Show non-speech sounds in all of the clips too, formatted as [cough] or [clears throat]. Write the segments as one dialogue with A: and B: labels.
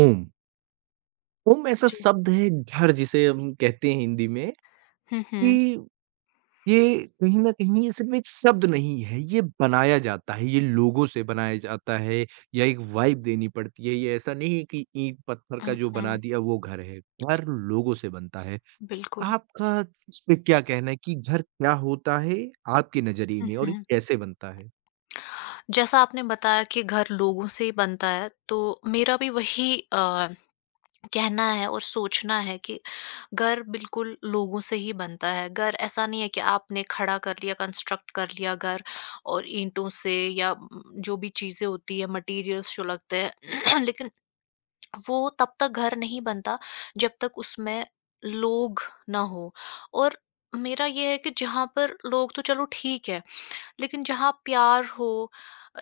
A: ओम, ओम ऐसा
B: जी।
A: शब्द है घर जिसे हम कहते हैं हिंदी में
B: हुँ,
A: कि
B: हुँ।
A: ये कहीं न कहीं ये सिर्फ़ एक शब्द नहीं है, ये बनाया जाता है, ये लोगों से बनाया जाता है या एक वाइब देनी पड़ती है। ये ऐसा नहीं है कि ईंट-पत्थर का
B: हुँ,
A: जो बना
B: हुँ।
A: दिया वो घर है, घर लोगों से बनता है।
B: बिल्कुल।
A: आपका इस पे क्या कहना है कि घर क्या होता है आपके नज़रिए
B: हुँ,
A: में और ये
B: हुँ।
A: कैसे बनता है?
B: जैसा आपने बताया कि घर लोगों से ही बनता है, तो मेरा भी वही कहना है और सोचना है कि घर बिल्कुल लोगों से ही बनता है। घर ऐसा नहीं है कि आपने खड़ा कर लिया, कंस्ट्रक्ट कर लिया घर और ईंटों से या जो भी चीज़ें होती हैं, मटीरियल्स जो लगते हैं, [clears throat] लेकिन वो तब तक घर नहीं बनता, जब तक उसमें लोग ना हों। और मेरा ये है कि जहाँ पर लोग तो चलो ठीक है। लेकिन जहाँ प्यार हो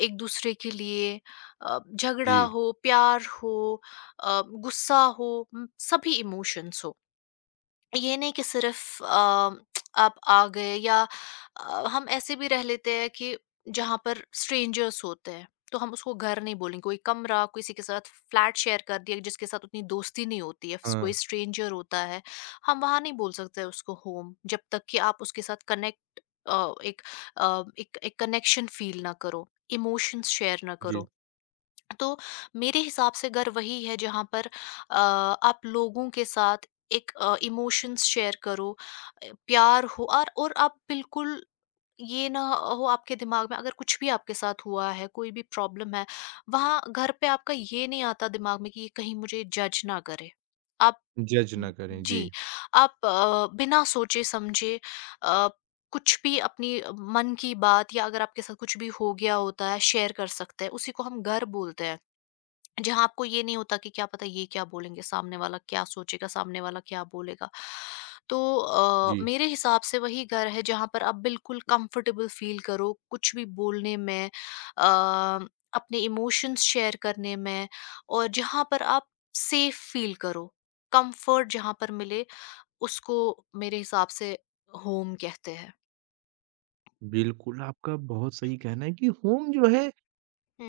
B: एक दूसरे के लिए,
A: जी।
B: झगड़ा हो प्यार हो, गुस्सा हो, सभी इमोशंस हो। ये नहीं कि सिर्फ आप आ गए, या हम ऐसे भी रह लेते हैं कि जहाँ पर स्ट्रेंजर्स होते हैं, तो हम उसको घर नहीं बोलेंगे। कोई कमरा किसी के साथ फ्लैट शेयर कर दिया जिसके साथ उतनी दोस्ती नहीं होती है,
A: हाँ,
B: कोई स्ट्रेंजर होता है, हम वहाँ नहीं बोल सकते उसको होम। जब तक कि आप उसके साथ कनेक्ट, एक अ, एक एक कनेक्शन फील ना करो, इमोशंस शेयर ना
A: जी।
B: करो। तो मेरे हिसाब से घर वही है जहाँ पर आप लोगों के साथ एक इमोशंस शेयर करो, प्यार हो और आप बिल्कुल ये ना हो आपके दिमाग में, अगर कुछ भी आपके साथ हुआ है, कोई भी प्रॉब्लम है, वहाँ घर पे आपका ये नहीं आता दिमाग में कि ये कहीं मुझे जज ना करे। आप,
A: जज ना करें, जी,
B: जी, आप बिना सोचे समझे, अ, कुछ भी अपनी मन की बात, या अगर आपके साथ कुछ भी हो गया होता है, शेयर कर सकते हैं, उसी को हम घर बोलते हैं। जहाँ आपको ये नहीं होता कि क्या पता ये क्या बोलेंगे, सामने वाला क्या सोचेगा, सामने वाला क्या बोलेगा। तो
A: जी।
B: मेरे हिसाब से वही घर है जहाँ पर आप बिल्कुल कंफर्टेबल फील करो, कुछ भी बोलने में, अ, अपने इमोशंस शेयर करने में, और जहाँ पर आप सेफ फील करो। कंफर्ट जहाँ पर मिले, उसको मेरे हिसाब से होम कहते हैं।
A: बिल्कुल, आपका बहुत सही कहना है कि होम जो है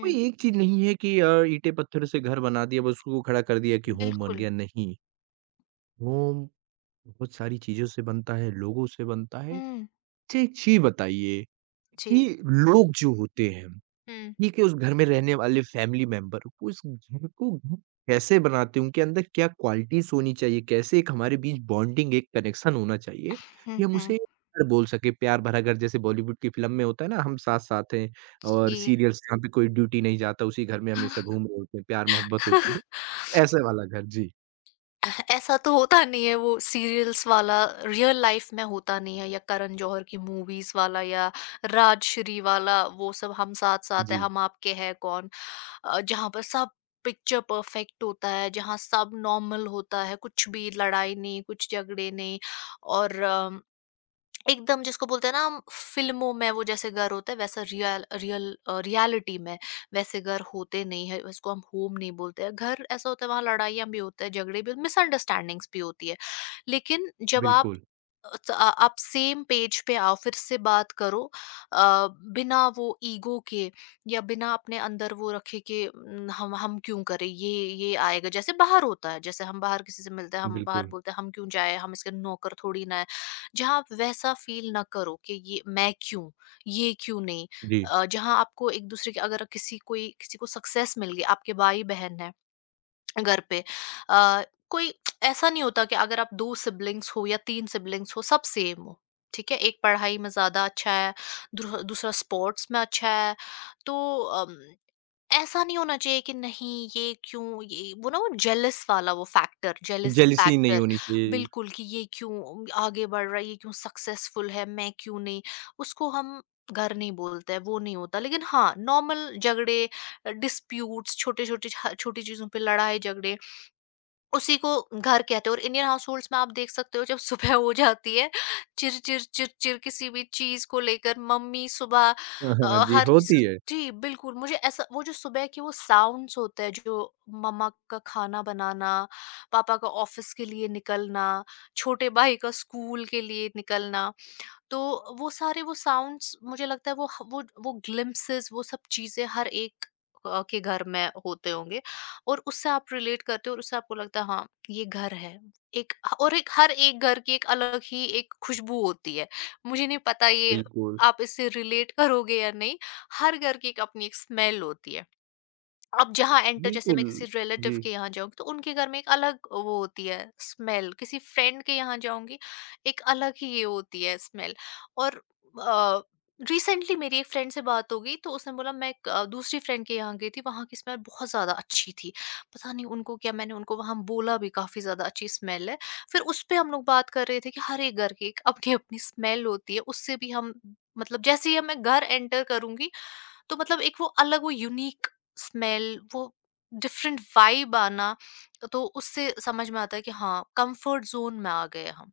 A: कोई एक चीज़ नहीं है कि ईंटें पत्थर से घर बना दिया बस उसको खड़ा कर दिया कि होम बन
B: बिल्कुल।
A: गया, नहीं। होम बहुत सारी चीज़ों से बनता है, लोगों से बनता है।
B: हुँ।
A: अच्छा एक चीज़ बताइए
B: जी।
A: कि लोग जो होते हैं
B: हुँ,
A: ही कि उस घर में रहने वाले फैमिली मेंबर को इस घर को घर कैसे बनाते हैं, उनके अंदर क्या क्वालिटीज़ होनी चाहिए, कैसे एक हमारे बीच बॉन्डिंग, एक कनेक्शन होना चाहिए
B: हुँ,
A: कि हम
B: हुँ।
A: उसे घर बोल सकें, प्यार भरा घर जैसे बॉलीवुड की फ़िल्म में होता है ना, हम साथ-साथ हैं
B: जी।
A: और सीरियल्स जहाँ पे कोई ड्यूटी नहीं जाता, उसी घर में हमेशा घूम रहे होते हैं, प्यार-मोहब्बत होती है, ऐसे वाला घर। जी,
B: ऐसा तो होता नहीं है, वो सीरियल्स वाला रियल लाइफ में होता नहीं है, या करण जौहर की मूवीज वाला, या राजश्री वाला, वो सब हम साथ साथ है,
A: जी,
B: हम आपके है कौन, जहाँ पर सब पिक्चर परफेक्ट होता है, जहाँ सब नॉर्मल होता है, कुछ भी लड़ाई नहीं, कुछ झगड़े नहीं, और एकदम जिसको बोलते हैं ना हम फ़िल्मों में वो जैसे घर होता है, वैसा रियल रियल अ, रियलिटी में वैसे घर होते नहीं है। इसको हम होम नहीं बोलते हैं। घर ऐसा होता है, वहाँ लड़ाइयाँ भी होता है, झगड़े भी, मिसअंडरस्टैंडिंग्स भी होती है, लेकिन जब आप
A: बिल्कुल,
B: आप सेम पेज पे आओ, फिर से बात करो, अ, बिना वो ईगो के, या बिना अपने अंदर वो रखे कि "न, हम क्यों करें ये आएगा जैसे बाहर होता है, जैसे हम बाहर किसी से मिलते हैं, हम बाहर
A: बिल्कुल,
B: बोलते हैं हम क्यों जाए, हम इसके नौकर थोड़ी ना है। जहाँ आप वैसा फील ना करो कि ये मैं क्यों, ये क्यों नहीं,
A: जी।
B: जहाँ आपको एक दूसरे के, अगर किसी कोई किसी को सक्सेस मिल गई, आपके भाई बहन है घर पे, अ, कोई ऐसा नहीं होता कि अगर आप दो सिबलिंग्स हो या तीन सिबलिंग्स हो सब सेम हो। ठीक है, एक पढ़ाई में ज्यादा अच्छा है, दूसरा स्पोर्ट्स में अच्छा है। तो ऐसा नहीं होना चाहिए कि नहीं ये क्यों, ये वो ना, वो जेलस वाला वो फैक्टर, जेलसी
A: जेलसी नहीं
B: फैक्टर।
A: होनी चाहिए।
B: बिल्कुल कि ये क्यों आगे बढ़ रहा है, ये क्यों सक्सेसफुल है, मैं क्यों नहीं। उसको हम घर नहीं बोलते हैं, वो नहीं होता। लेकिन हाँ, नॉर्मल झगड़े, डिस्प्यूट्स, छोटे छोटे, छोटी चीजों पे लड़ाई झगड़े, उसी को घर कहते हैं। और इंडियन हाउसहोल्ड्स में आप देख सकते हो, जब [laughs] सुबह हो जाती है, चिर-चिर चिर-चिर किसी भी चीज़ को लेकर मम्मी सुबह
A: हाँ, हाँ,
B: अ,
A: जी,
B: हर
A: होती
B: स
A: है।
B: जी, बिल्कुल। मुझे ऐसा वो जो सुबह के वो साउंड्स होते हैं जो, मम्मा का खाना बनाना, पापा का ऑफ़िस के लिए निकलना, छोटे भाई का स्कूल के लिए निकलना। तो वो सारे वो साउंड्स मुझे लगता है वो ग्लिम्पसेस, वो सब चीजें हर एक के घर में होते होंगे, और उससे आप रिलेट करते हो, और उससे आपको लगता है हाँ, ये घर है। एक, और एक हर एक घर की एक अलग ही एक खुशबू होती है, मुझे नहीं पता ये
A: बिल्कुल,
B: आप इससे रिलेट करोगे या नहीं। हर घर की एक अपनी एक स्मेल होती है। अब जहाँ एंटर, जैसे
A: बिल्कुल,
B: मैं किसी रिलेटिव
A: जी।
B: के यहाँ जाऊँगी, तो उनके घर में एक अलग वो होती है स्मेल, किसी फ्रेंड के यहाँ जाऊँगी एक अलग ही ये होती है स्मेल। और अ, रिसेंटली मेरी एक फ्रेंड से बात हो गई, तो उसने बोला, मैं दूसरी फ्रेंड के यहाँ गई थी, वहाँ की स्मेल बहुत ज़्यादा अच्छी थी, पता नहीं उनको क्या, मैंने उनको वहाँ बोला भी काफ़ी ज़्यादा अच्छी स्मेल है। फिर उस पे हम लोग बात कर रहे थे कि हर एक घर की एक अपनी अपनी स्मेल होती है, उससे भी हम, मतलब जैसे ही मैं घर एंटर करूंगी, तो मतलब एक वो अलग वो यूनिक स्मेल, वो डिफरेंट वाइब आना, तो उससे समझ में आता है कि हाँ, कंफर्ट जोन में आ गए हम।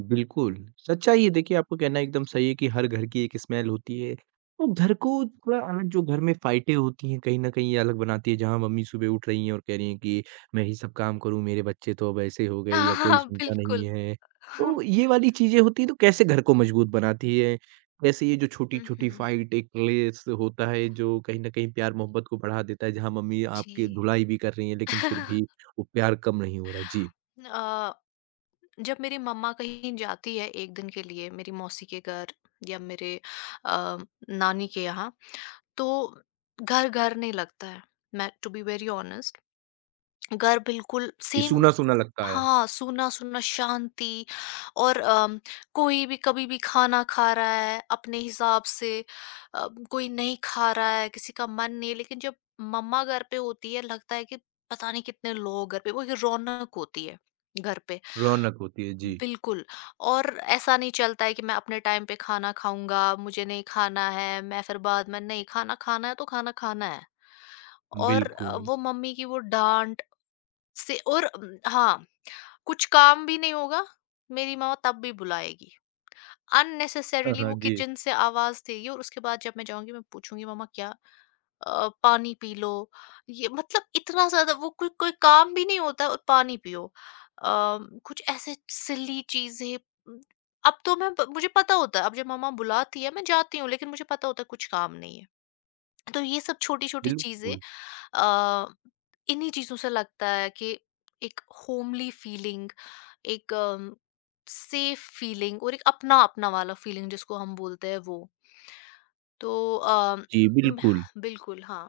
A: बिल्कुल, सच्चाई है देखिए आपका कहना एकदम सही है कि हर घर की एक स्मेल होती है। तो घर को थोड़ा अलग जो घर में फाइटें होती हैं कहीं न कहीं ये अलग बनाती है जहाँ मम्मी सुबह उठ रही हैं और कह रही हैं कि मैं ही सब काम करूँ, मेरे बच्चे तो अब ऐसे हो गए या कोई
B: हाँ,
A: सुनता नहीं
B: बिल्कुल।
A: है। तो
B: [laughs]
A: ये वाली चीज़ें होती हैं तो कैसे घर को मजबूत बनाती है? कैसे ये जो छोटी-छोटी
B: हम्म।
A: फाइट एक क्लेश होता है जो कहीं न कहीं प्यार-मोहब्बत को बढ़ा देता है जहाँ मम्मी आपकी
B: जी।
A: धुलाई भी कर रही हैं लेकिन फिर भी वो प्यार कम नहीं हो रहा है? जी,
B: अ, जब मेरी मम्मा कहीं जाती है एक दिन के लिए, मेरी मौसी के घर, या मेरे अ, नानी के यहाँ, तो घर घर नहीं लगता है। मैं टू बी वेरी ऑनेस्ट, घर बिल्कुल
A: ये
B: सेम।
A: सूना-सूना लगता है,
B: हाँ, सूना सूना, शांति। और कोई भी कभी भी खाना खा रहा है अपने हिसाब से, कोई नहीं खा रहा है, किसी का मन नहीं है। लेकिन जब मम्मा घर पे होती है, लगता है कि पता नहीं कितने लोग घर पे, वो एक रौनक होती है घर पे।
A: रौनक होती है। जी।
B: बिल्कुल। और ऐसा नहीं चलता है कि मैं अपने टाइम पे खाना खाऊंगा, मुझे नहीं खाना है, मैं फिर बाद में, नहीं खाना खाना है तो खाना खाना है। और
A: बिल्कुल।
B: वो मम्मी की वो डांट से, और हाँ, कुछ काम भी नहीं होगा, मेरी माँ तब भी बुलाएगी।
A: हाँ,
B: अननेसेसरीली
A: हाँ।
B: वो
A: जी,
B: किचन से आवाज़ देगी, और उसके बाद जब मैं जाऊँगी, मैं पूछूँगी मम्मा क्या, पानी पी लो। ये मतलब इतना ज़्यादा वो, कोई कोई काम भी नहीं होता और पानी पियो। कुछ ऐसे सिली चीज़ें। अब तो मैं ब मुझे पता होता है, अब जब मम्मा बुलाती है मैं जाती हूँ, लेकिन मुझे पता होता है कुछ काम नहीं है। तो ये सब छोटी-छोटी चीज़ें,
A: बिल्कुल।
B: अ, इन्हीं चीज़ों से लगता है कि एक होमली फीलिंग, एक सेफ फीलिंग, और एक अपना-अपना वाला फीलिंग जिसको हम बोलते हैं वो। तो अ,
A: जी,
B: उम,
A: बिल्कुल।
B: बिल्कुल, हाँ,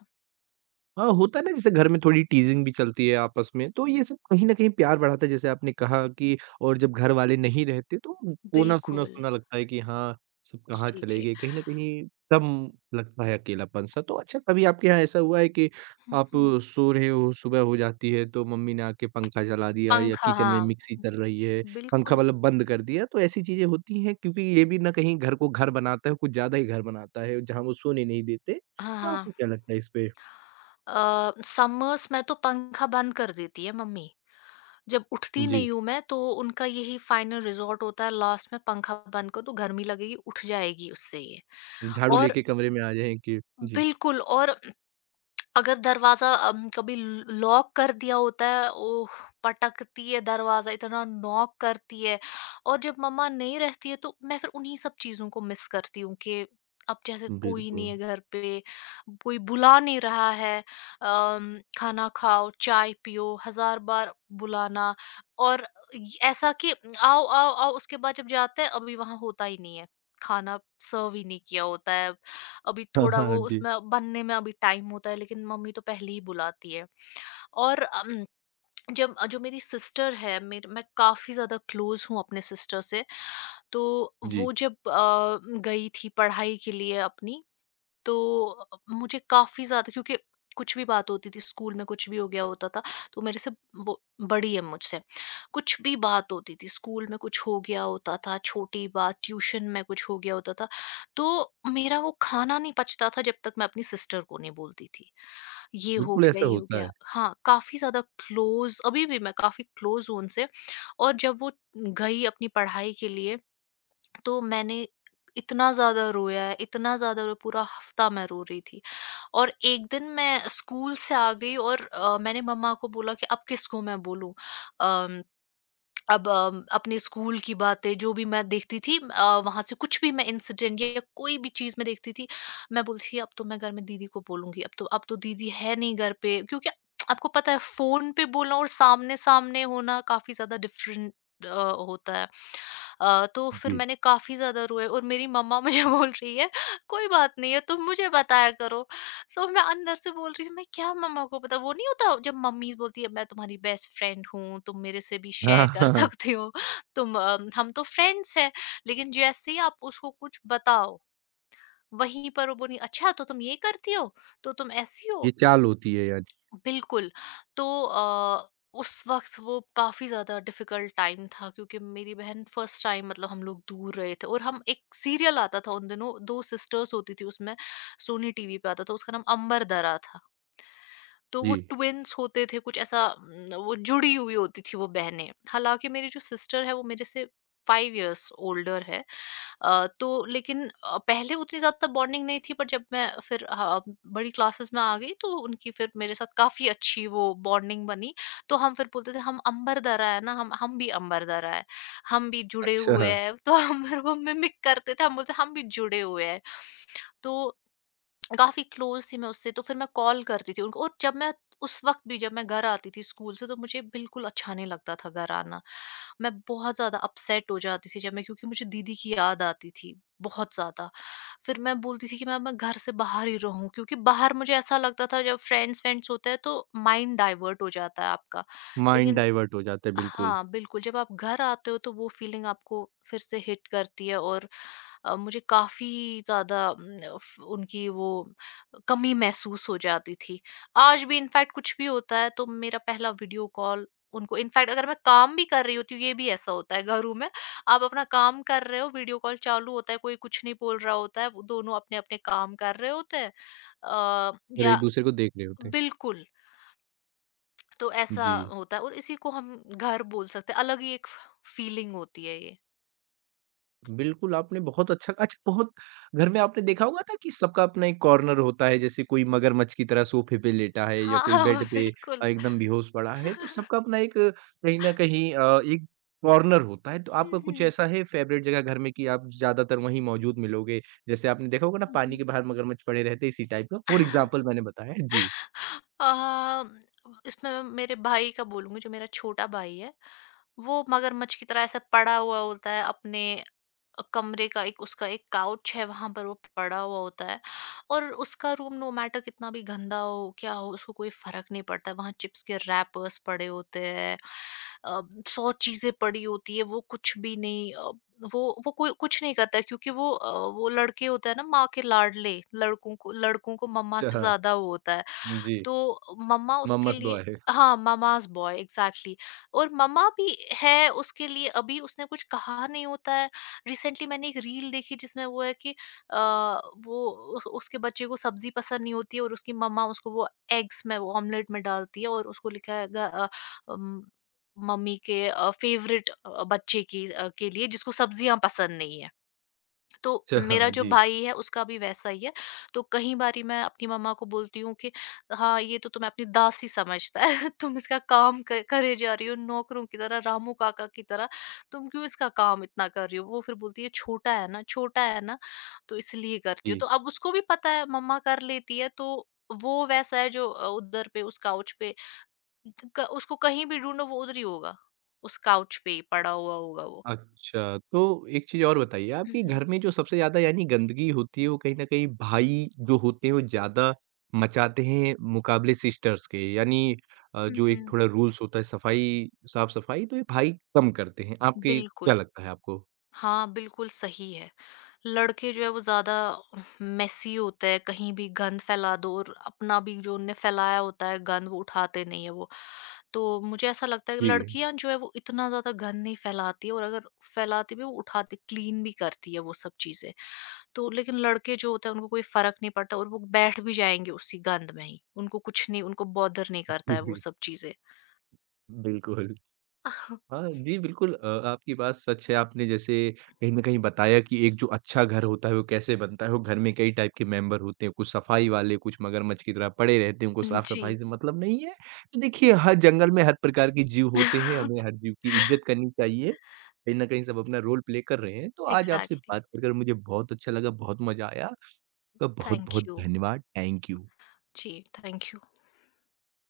A: हाँ, होता है ना जैसे घर में थोड़ी टीज़िंग भी चलती है आपस में, तो ये सब कहीं न कहीं प्यार बढ़ाता है जैसे आपने कहा कि और जब घर वाले नहीं रहते तो कोना
B: बिल्कुल।
A: सूना-सूना लगता है कि हाँ, सब कहाँ
B: जी,
A: चले
B: जी।
A: गए, कहीं न कहीं कम लगता है अकेलापन-सा। तो अच्छा कभी आपके यहाँ ऐसा हुआ है कि
B: हुँ,
A: आप
B: हुँ।
A: सो रहे हो, सुबह हो जाती है तो मम्मी ने आके पंखा चला दिया या
B: पंखा,
A: किचन में
B: हाँ,
A: मिक्सी चल रही है, पंखा
B: बिल्कुल।
A: मतलब बंद कर दिया, तो ऐसी चीज़ें होती हैं क्योंकि ये भी ना कहीं घर को घर बनाता है, कुछ ज़्यादा ही घर बनाता है, जहाँ वो सोने नहीं देते।
B: हाँ,
A: तो आपको
B: हाँ।
A: क्या लगता है इस पे?
B: समर्स में तो पंखा बंद कर देती है मम्मी। जब उठती
A: जी।
B: नहीं हूँ मैं तो उनका यही फाइनल रिज़ॉर्ट होता है लास्ट में, पंखा बंद कर दो, गर्मी लगेगी, उठ जाएगी उससे ये।
A: झाड़ू
B: और
A: लेके कमरे में आ जाएँ कि जी,
B: बिल्कुल, और अगर दरवाज़ा कभी ल लॉक कर दिया होता है, ओह! पटकती है दरवाज़ा, इतना नॉक करती है। और जब मम्मा नहीं रहती है, तो मैं फिर उन्हीं सब चीज़ों को मिस करती हूँ कि, अब जैसे कोई नहीं
A: बिल्कुल।
B: है घर पे, कोई बुला नहीं रहा है, खाना खाओ, चाय पियो, हज़ार बार बुलाना, और य ऐसा कि आओ, आओ, आओ, उसके बाद जब जाते हैं, अभी वहाँ होता ही नहीं है, खाना सर्व ही नहीं किया होता है। अभी
A: हाँ,
B: थोड़ा
A: हाँ,
B: वो
A: जी,
B: उसमें बनने में अभी टाइम होता है, लेकिन मम्मी तो पहले ही बुलाती है। और जब जो मेरी सिस्टर है, मेरे मैं काफ़ी ज़्यादा क्लोज हूँ अपने सिस्टर से, तो
A: जी,
B: वो जब गई थी पढ़ाई के लिए अपनी, तो मुझे काफ़ी ज़्यादा, क्योंकि कुछ भी बात होती थी स्कूल में, कुछ भी हो गया होता था, तो मेरे से, वो बड़ी है मुझसे, कुछ भी बात होती थी स्कूल में, कुछ हो गया होता था, छोटी बात, ट्यूशन में कुछ हो गया होता था, तो मेरा वो खाना नहीं पचता था जब तक मैं अपनी सिस्टर को नहीं बोलती थी, ये हो
A: बिल्कुल
B: गया
A: ऐसा
B: ये हो
A: होता है।
B: गया। हाँ, काफ़ी ज़्यादा क्लोज, अभी भी मैं काफ़ी क्लोज हूँ उनसे। और जब वो गई अपनी पढ़ाई के लिए, तो मैंने इतना ज़्यादा रोया है, इतना ज़्यादा रोया, पूरा हफ्ता मैं रो रही थी। और एक दिन मैं स्कूल से आ गई, और मैंने मम्मा को बोला कि अब किसको मैं बोलूँ? अम अब अपने स्कूल की बातें जो भी मैं देखती थी वहाँ से कुछ भी मैं इंसिडेंट या कोई भी चीज़ मैं देखती थी मैं बोलती थी अब तो मैं घर में दीदी को बोलूँगी अब तो दीदी है नहीं घर पे क्योंकि आपको पता है फ़ोन पे बोलना और सामने सामने होना काफ़ी ज़्यादा डिफरेंट होता है। तो फिर
A: जी,
B: मैंने काफ़ी ज़्यादा रोए और मेरी मम्मा मुझे [laughs] बोल रही है कोई बात नहीं है तुम मुझे बताया करो। सो मैं अंदर से बोल रही थी मैं क्या मम्मा को पता वो नहीं होता जब मम्मी बोलती है मैं तुम्हारी बेस्ट फ्रेंड हूँ तुम मेरे से भी
A: हाँ,
B: शेयर कर
A: हाँ,
B: [laughs] सकती हो तुम हम तो फ्रेंड्स हैं। लेकिन जैसे ही आप उसको कुछ बताओ वहीं पर वो बोली अच्छा तो तुम ये करती हो तो तुम ऐसी
A: ये
B: हो।
A: चाल होती है यार।
B: बिल्कुल। तो उस वक्त वो काफी ज्यादा डिफिकल्ट टाइम था क्योंकि मेरी बहन फर्स्ट टाइम मतलब हम लोग दूर रहे थे और हम एक सीरियल आता था उन दिनों दो सिस्टर्स होती थी उसमें। सोनी टीवी पे आता था उसका नाम अंबर दरा था। तो
A: जी,
B: वो ट्विन्स होते थे कुछ ऐसा न, वो जुड़ी हुई होती थी वो बहनें हालांकि मेरी जो सिस्टर है वो मेरे से फाइव इयर्स ओल्डर है। तो लेकिन पहले उतनी ज़्यादा बॉन्डिंग नहीं थी पर जब मैं फिर बड़ी क्लासेस में आ गई तो उनकी फिर मेरे साथ काफ़ी अच्छी वो बॉन्डिंग बनी। तो हम फिर बोलते थे हम अंबर दरा है ना हम भी अंबर दरा है हम भी जुड़े हुए
A: अच्छा,
B: हैं [laughs] तो हम फिर वो मिमिक करते थे हम बोलते हम भी जुड़े हुए हैं। तो काफ़ी क्लोज़ थी मैं उससे, तो फिर मैं कॉल करती थी उनको और जब मैं उस वक़्त भी जब मैं घर आती थी स्कूल से, तो मुझे बिल्कुल अच्छा नहीं लगता था घर आना। मैं बहुत ज़्यादा अपसेट हो जाती थी जब मैं क्योंकि मुझे दीदी की याद आती थी, बहुत ज़्यादा। फिर मैं बोलती थी कि मैं घर से बाहर ही रहूँ क्योंकि बाहर मुझे ऐसा लगता था जब फ्रेंड्स-वेंड्स होते हैं, तो माइंड डाइवर्ट हो जाता है आपका।
A: माइंड
B: लेकिन
A: डाइवर्ट हो जाता है बिल्कुल
B: हाँ, बिल्कुल, जब आप घर आते हो तो वो फ़ीलिंग आपको फिर से हिट करती है और मुझे काफ़ी ज़्यादा उम, फ उनकी वो कमी महसूस हो जाती थी। आज भी इनफैक्ट कुछ भी होता है तो मेरा पहला वीडियो कॉल उनको इनफैक्ट अगर मैं काम भी कर रही होती हूँ, ये भी ऐसा होता है घरों में, आप अपना काम कर रहे हो, वीडियो कॉल चालू होता है, कोई कुछ नहीं बोल रहा होता है, वो दोनों अपने-अपने काम कर रहे होते हैं।
A: और
B: या
A: एक-दूसरे को देख रहे होते हैं।
B: बिल्कुल। तो ऐसा
A: जी।
B: होता है और इसी को हम घर बोल सकते हैं, अलग ही एक फीलिंग होती है ये।
A: बिल्कुल, आपने बहुत अच्छा अच्छा बहुत घर में आपने देखा होगा ना कि सबका अपना एक कॉर्नर होता है, जैसे कोई मगरमच्छ की तरह सोफ़े पे लेटा है या
B: हाँ, [laughs]
A: कोई
B: हाँ,
A: बेड पे
B: बिल्कुल।
A: एकदम बेहोश पड़ा है, तो सबका अपना एक कहीं न कहीं एक कॉर्नर होता है। तो आपका
B: हुँ,
A: कुछ
B: हुँ।
A: ऐसा है फ़ेवरेट जगह घर में कि आप ज़्यादातर वहीं मौजूद मिलोगे? जैसे आपने देखा होगा ना
B: हुँ,
A: पानी
B: हुँ।
A: के बाहर मगरमच्छ पड़े रहते हैं, इसी टाइप का फ़ॉर एग्ज़ाम्पल मैंने बताया है।
B: अ,
A: जी।
B: [laughs] इसमें मैं मेरे भाई का बोलूँगी जो मेरा छोटा भाई है, वो मगरमच्छ की तरह ऐसा पड़ा हुआ होता है अपने कमरे का एक उसका एक काउच है वहां पर वो पड़ा हुआ होता है। और उसका रूम नो मैटर कितना भी गंदा हो क्या हो उसको कोई फर्क नहीं पड़ता है वहां चिप्स के रैपर्स पड़े होते हैं। अ, सौ चीजें पड़ी होती है वो कुछ भी नहीं वो वो कोई कुछ नहीं करता है, क्योंकि वो लड़के होता है ना माँ के लाडले लड़कों को मम्मा
A: अच्छा
B: से
A: हाँ,
B: ज्यादा वो होता है।
A: जी,
B: तो मम्मा उसके
A: मम्मस
B: लिए
A: बॉय है।
B: हाँ, ममाज़ बॉय एग्ज़ैक्टली और मम्मा भी है उसके लिए अभी उसने कुछ कहा नहीं होता है। रिसेंटली मैंने एक रील देखी जिसमें वो है कि अ, वो उह उसके बच्चे को सब्ज़ी पसंद नहीं होती है और उसकी मम्मा उसको वो एग्स में वो ऑमलेट में डालती है और उसको लिखा है उम, मम्मी के फ़ेवरेट बच्चे की के लिए जिसको सब्ज़ियाँ पसंद नहीं है। तो
A: अच्छा
B: मेरा
A: हाँ,
B: जो
A: जी,
B: भाई है उसका भी वैसा ही है। तो कई बारी मैं अपनी मम्मा को बोलती हूँ कि हाँ, ये तो तुम्हें अपनी दासी समझता है। [laughs] तुम इसका काम क करे जा रही हो नौकरों की तरह, रामू काका की तरह। तुम क्यों इसका काम इतना कर रही हो? वो फिर बोलती है छोटा है ना, तो इसलिए करती हूँ।
A: जी।
B: तो अब उसको भी पता है मम्मा कर लेती है तो वो वैसा है जो उधर पे उस काउच पे त क उसको कहीं भी ढूँढो वो उधर ही होगा। उस काउच पे ही पड़ा हुआ होगा वो।
A: अच्छा, तो एक चीज़ और बताइए आप
B: हुँ,
A: कि
B: हुँ।
A: घर में जो सबसे ज़्यादा यानी गंदगी होती है वो कहीं न कहीं भाई जो होते हैं वो ज़्यादा मचाते हैं मुकाबले सिस्टर्स के यानी
B: हुँ,
A: जो एक
B: हुँ।
A: थोड़ा रूल्स होता है सफाई साफ-सफाई तो ये भाई कम करते हैं। आपके क्या
B: बिल्कुल।
A: लगता है आपको?
B: हाँ, बिल्कुल सही है। लड़के जो है वो ज़्यादा मेसी होते हैं, कहीं भी गंद फैला दो और अपना भी जो उनने फैलाया होता है गंद वो उठाते नहीं है वो। तो मुझे ऐसा लगता है
A: जी, [laughs]
B: लड़कियाँ जो है वो इतना ज़्यादा गंद नहीं फैलाती है और अगर फैलाती भी है वो उठाती क्लीन भी करती है वो सब चीज़ें। तो लेकिन लड़के जो होते हैं उनको कोई फ़र्क नहीं पड़ता और वो बैठ भी जाएँगे उसी गंद में ही। उनको कुछ नहीं उनको बॉदर नहीं करता
A: जी,
B: है वो
A: जी।
B: सब चीज़ें।
A: बिल्कुल।
B: [laughs]
A: हाँ, जी बिल्कुल आपकी बात सच है। आपने जैसे कहीं न कहीं बताया कि एक जो अच्छा घर होता है वो कैसे बनता है, वो घर में कई टाइप के मेंबर होते हैं, कुछ सफाई वाले, कुछ मगरमच्छ की तरह पड़े रहते हैं, उनको
B: जी।
A: साफ-सफाई से मतलब नहीं है। तो देखिए हर जंगल में हर प्रकार के जीव होते हैं,
B: [laughs]
A: हमें हर जीव की इज़्ज़त करनी चाहिए। कहीं न कहीं सब अपना रोल प्ले कर रहे हैं। तो आज आपसे
B: एग्ज़ैक्टली।
A: बात कर कर मुझे बहुत अच्छा लगा, बहुत मज़ा आया। आपका
B: थैंक
A: बहुत-बहुत
B: यू।
A: धन्यवाद। Thank you.
B: जी, थैंक यू।